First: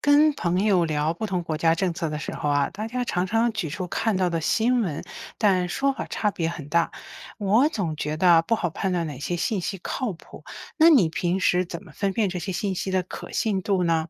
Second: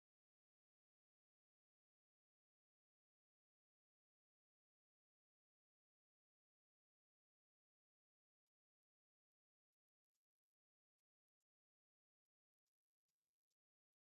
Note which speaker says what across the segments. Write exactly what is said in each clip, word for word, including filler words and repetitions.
Speaker 1: 跟朋友聊不同国家政策的时候啊，大家常常举出看到的新闻，但说法差别很大。我总觉得不好判断哪些信息靠谱。那你平时怎么分辨这些信息的可信度呢？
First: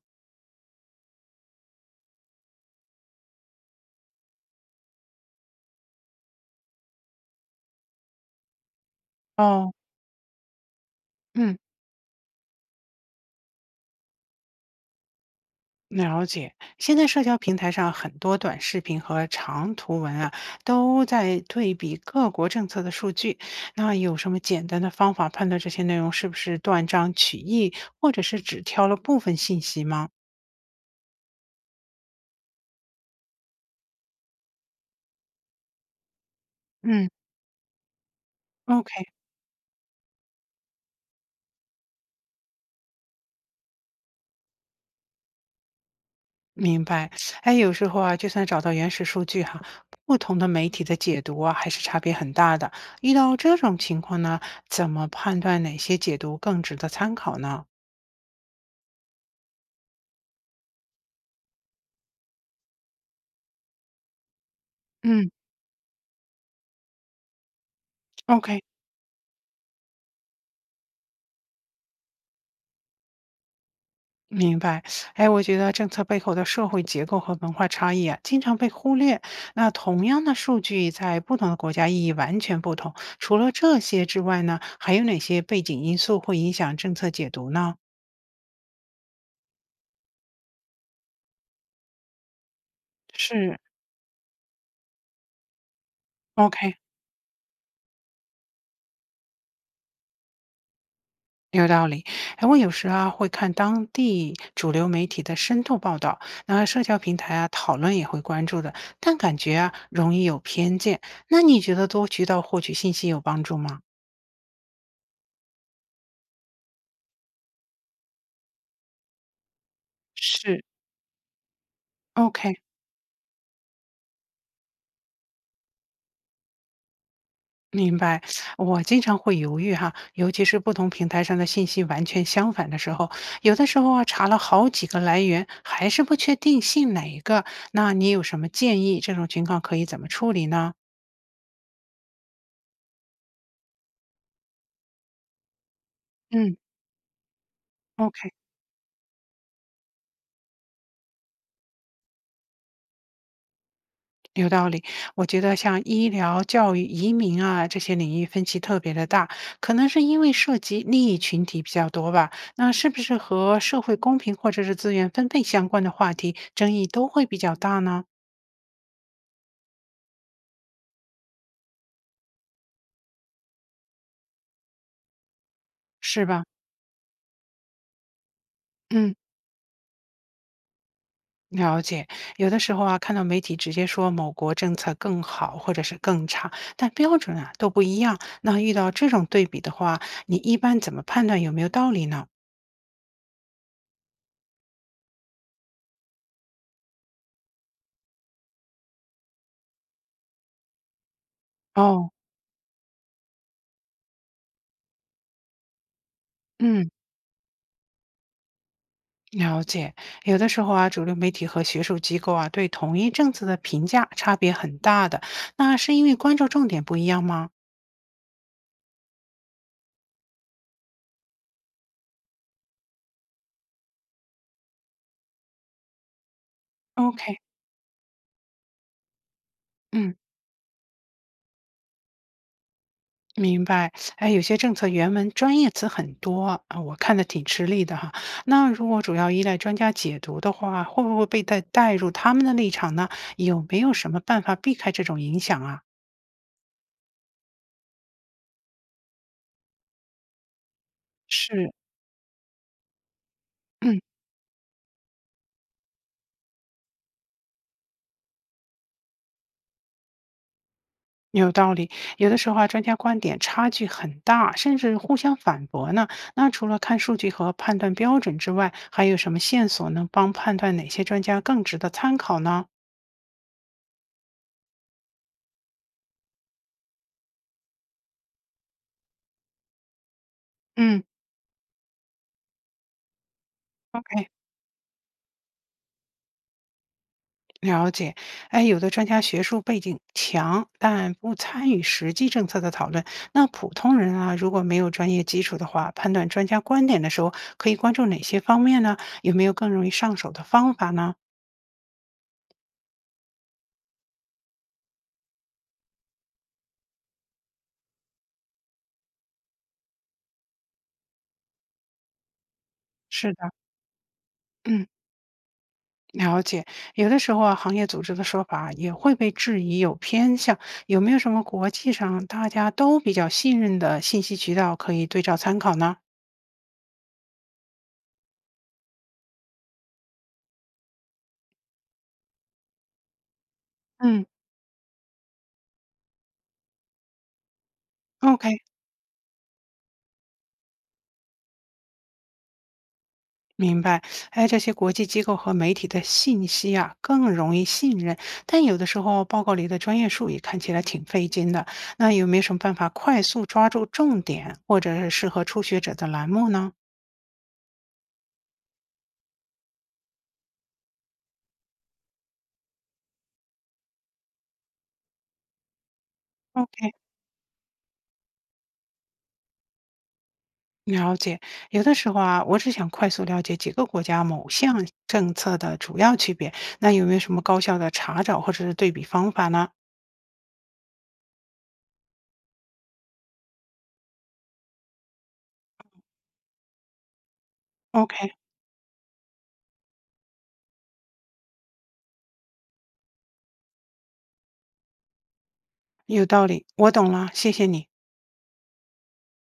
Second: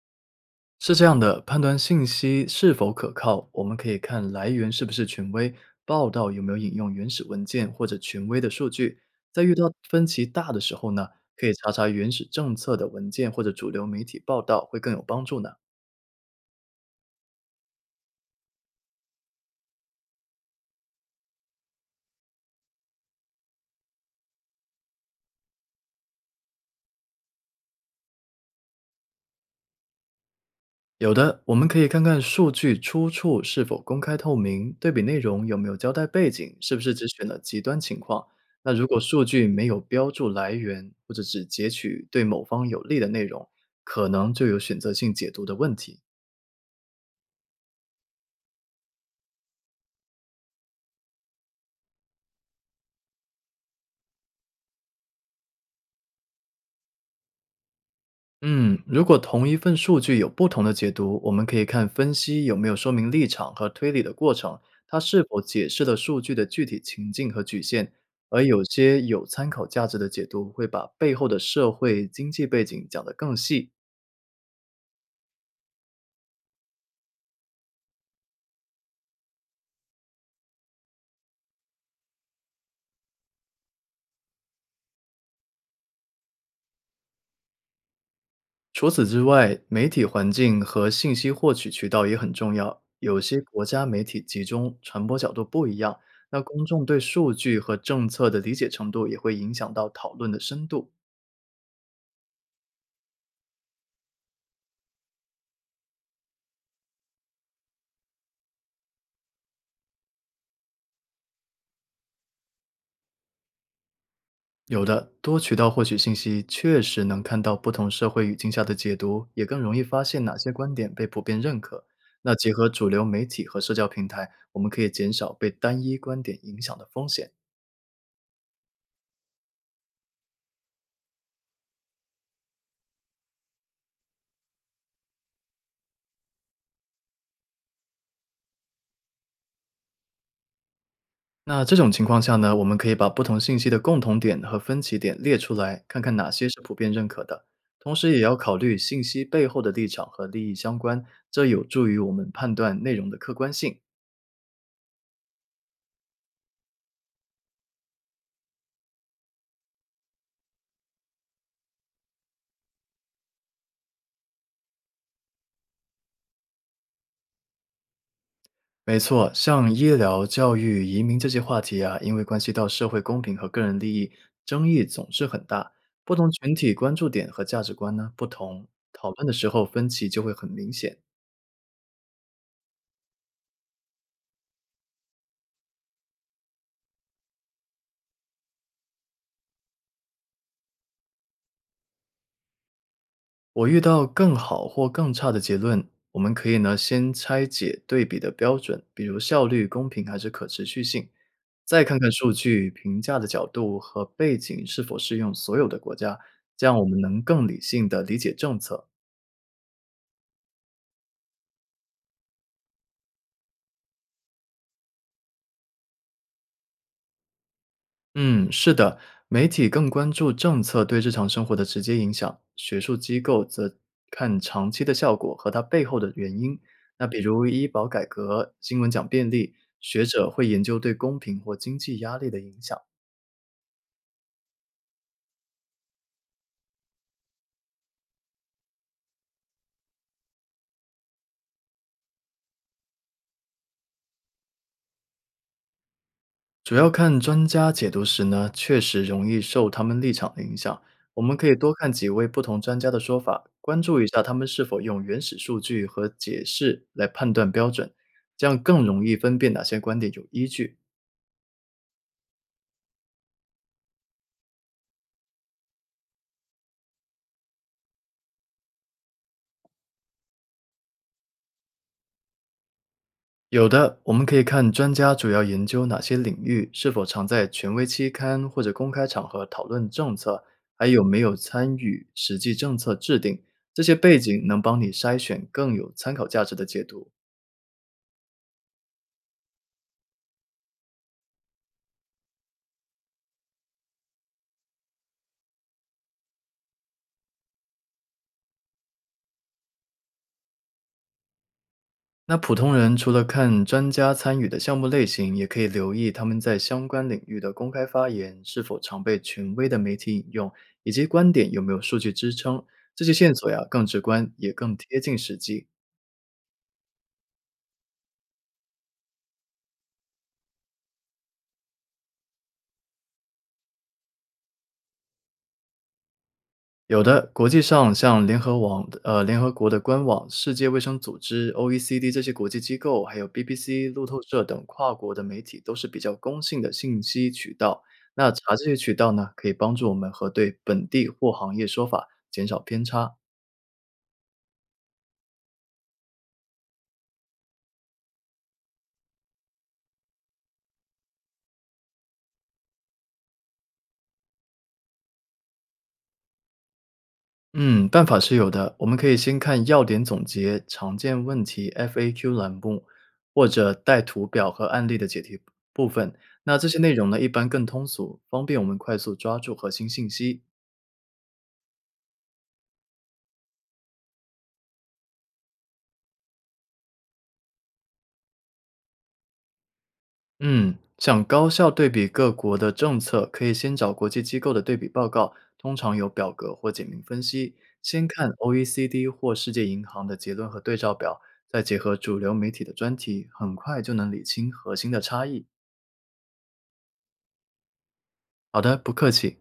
Speaker 2: 是这样的，判断信息是否可靠，我们可以看来源是不是权威，报道有没有引用原始文件或者权威的数据。在遇到
Speaker 1: 哦。
Speaker 2: 分歧大的时候呢，可以
Speaker 1: 嗯。
Speaker 2: 查查原始政策的文件或者主流媒体报道，会更有帮助呢。
Speaker 1: 了解。现在社交平台上很多短视频和长图文啊，都在对比各国政策的数据。那有什么简单的方法判断这些内容是不是断章取义，或者是只挑了部分信息吗？
Speaker 2: 有的，我们可以看看数据出处是否公开透明，对比内容有没有交代背景，是不是只
Speaker 1: 嗯
Speaker 2: 选了极端情况。那如果
Speaker 1: ，OK，
Speaker 2: 数据没有标注来源，或者只截取对某方有利的内容，可能就有选择性解读的问题。
Speaker 1: 明白。哎，有时候啊，就算找到原始数据哈，不同的媒体的解读啊，还是差别很大的。遇到这种情况呢，怎么判断哪些解读更值得参考呢？
Speaker 2: 嗯，如果同一份数据有不同的解读，我们可以看分析有没有说明立场和推理的过程，它是
Speaker 1: 嗯
Speaker 2: 否解释了数据的具体情境和局限。而
Speaker 1: ，OK，
Speaker 2: 有些有参考价值的解读会把背后的社会经济背景讲得更细。
Speaker 1: 明白。哎，我觉得政策背后的社会结构和文化差异啊，经常被忽略。那同样的数据在不同的国家意义完全不同。除了这些之外呢，还有哪些背景因素会影响政策解读呢？
Speaker 2: 除此之外，媒体环境和信息获取渠道也很重要。有些
Speaker 1: 是
Speaker 2: 国家媒体集中，传播角度不一样，那公
Speaker 1: ，OK。
Speaker 2: 众对数据和政策的理解程度也会影响到讨论的深度。
Speaker 1: 有道理，哎，我有时啊会看当地主流媒体的深度报道，那社交平台啊讨论也会关注的，但感觉啊容易有偏见。那你觉得多渠道获取信息有帮助吗？
Speaker 2: 有的，多渠道获取信息确实能看到不同社会语境下的解读，也更容易发现哪些
Speaker 1: 是，
Speaker 2: 观点被普遍认可。那结
Speaker 1: ？OK，
Speaker 2: 合主流媒体和社交平台，我们可以减少被单一观点影响的风险。
Speaker 1: 明白。我经常会犹豫哈，尤其是不同平台上的信息完全相反的时候，有的时候啊查了好几个来源，还是不确定信哪一个。那你有什么建议？这种情况可以怎么处理呢？
Speaker 2: 那这种情况下呢，我们可以把不同信息的共同点和分歧点列出来，看看哪些
Speaker 1: 嗯
Speaker 2: 是普遍认可的。同时，也
Speaker 1: ，OK。
Speaker 2: 要考虑信息背后的立场和利益相关，这有助于我们判断内容的客观性。
Speaker 1: 有道理，我觉得像医疗、教育、移民啊这些领域分歧特别的大，可能是因为涉及利益群体比较多吧。那是不是和社会公平或者是资源分配相关的话题，争议都会比较大呢？
Speaker 2: 没错，像医疗、教育、移民这些话题啊，因为关系到社会公平和个人利益，争议总是很大。不
Speaker 1: 是
Speaker 2: 同
Speaker 1: 吧？
Speaker 2: 群体关注点和价值观呢不同，讨
Speaker 1: 嗯，
Speaker 2: 论的时候分歧就会很明显。
Speaker 1: 了解。有的时候啊，看到媒体直接说某国政策更好或者是更差，但标准啊都不一样。那遇到这种对比的话，你一般怎么判断有没有道理呢？
Speaker 2: 我遇到更好或更差的结论，我们可以呢先拆解对比的标准，比如效率、公平还是可持续性，再看看
Speaker 1: 哦。
Speaker 2: 数据、评价的角度和背景是否适用所有的国家，这样我
Speaker 1: 嗯。
Speaker 2: 们能更理性的理解政策。
Speaker 1: 了解，有的时候啊，主流媒体和学术机构啊，对同一政策的评价差别很大的，那是因为关注重点不一样吗
Speaker 2: 嗯，是的，媒体更关注政策对日常生活的直接影响，学术机构则看长期的效果和它背后的原因。那比
Speaker 1: ？OK，
Speaker 2: 如医保改革、新闻讲便利，学
Speaker 1: 嗯，
Speaker 2: 者会研究对公平或经济压力的影响。
Speaker 1: 明白。哎，有些政策原文专业词很多啊，我看的挺吃力的哈。那如果主要依赖专家解读的话，会不会被带带入他们的立场呢？有没有什么办法避开这种影响啊？
Speaker 2: 主要看专家解读时呢，确实容易受他们立场的影响。我们可以
Speaker 1: 是，
Speaker 2: 多看几位不同专家的说法，关
Speaker 1: 嗯。
Speaker 2: 注一下他们是否用原始数据和解释来判断标准，这样更容易分辨哪些观点有依据。
Speaker 1: 有道理，有的时候啊，专家观点差距很大，甚至互相反驳呢。那除了看数据和判断标准之外，还有什么线索能帮判断哪些专家更值得参考呢？
Speaker 2: 有的，我们可以看专家主要研究哪些领域，是否常在权威期刊或者公开场合讨论政策，还有
Speaker 1: 嗯
Speaker 2: 没有参与实际政策制定。这些背
Speaker 1: ，OK，
Speaker 2: 景能帮你筛选更有参考价值的解读。
Speaker 1: 了解。哎，有的专家学术背景强，但不参与实际政策的讨论。那普通人啊，如果没有专业基础的话，判断专家观点的时候，可以关注哪些方面呢？有没有更容易上手的方法呢？
Speaker 2: 那普通人除了看专家参与的项目类型，也可以留意他们在相关领域的公开发言是否常被权威的媒体引用，以及观点有没有数据支撑。这些
Speaker 1: 是
Speaker 2: 线索
Speaker 1: 的，
Speaker 2: 呀更直观，也更
Speaker 1: 嗯。
Speaker 2: 贴近实际。
Speaker 1: 了解，有的时候啊，行业组织的说法也会被质疑有偏向。有没有什么国际上大家都比较信任的信息渠道可以对照参考呢？
Speaker 2: 有的，国际上像联合网的、呃联合国的官网、世界卫生组织、O E C D 这些国际机构，还有 B B C、路透
Speaker 1: 嗯，
Speaker 2: 社等跨国的媒体，都是比较公信的信息渠道。那
Speaker 1: OK，
Speaker 2: 查这些渠道呢，可以帮助我们核对本地或行业说法，减少偏差。
Speaker 1: 明白。哎，这些国际机构和媒体的信息啊，更容易信任，但有的时候报告里的专业术语看起来挺费劲的。那有没有什么办法快速抓住重点，或者是适合初学者的栏目呢
Speaker 2: 嗯，办法是有的，我们可以先看要点总结、常见问题 F A Q 栏目，或者带图表和案例的解题部分。那这些内
Speaker 1: ？OK，
Speaker 2: 容呢，一般更通俗，方便我们快速抓住核心信息。
Speaker 1: 了解，有的时候啊，我只想快速了解几个国家某项政策的主要区别，那有没有什么高效的查找或者是对比方法呢
Speaker 2: 嗯，想高效对比各国的政策，可以先找国际机构的对比报告，通常有表格或简明分析。先看
Speaker 1: ？OK，
Speaker 2: O E C D 或世界银行的结论和对照表，再结合主流媒体的专题，很快就能理清核心的差异。
Speaker 1: 有道理，我懂了，谢谢你。
Speaker 2: 好的，不客气。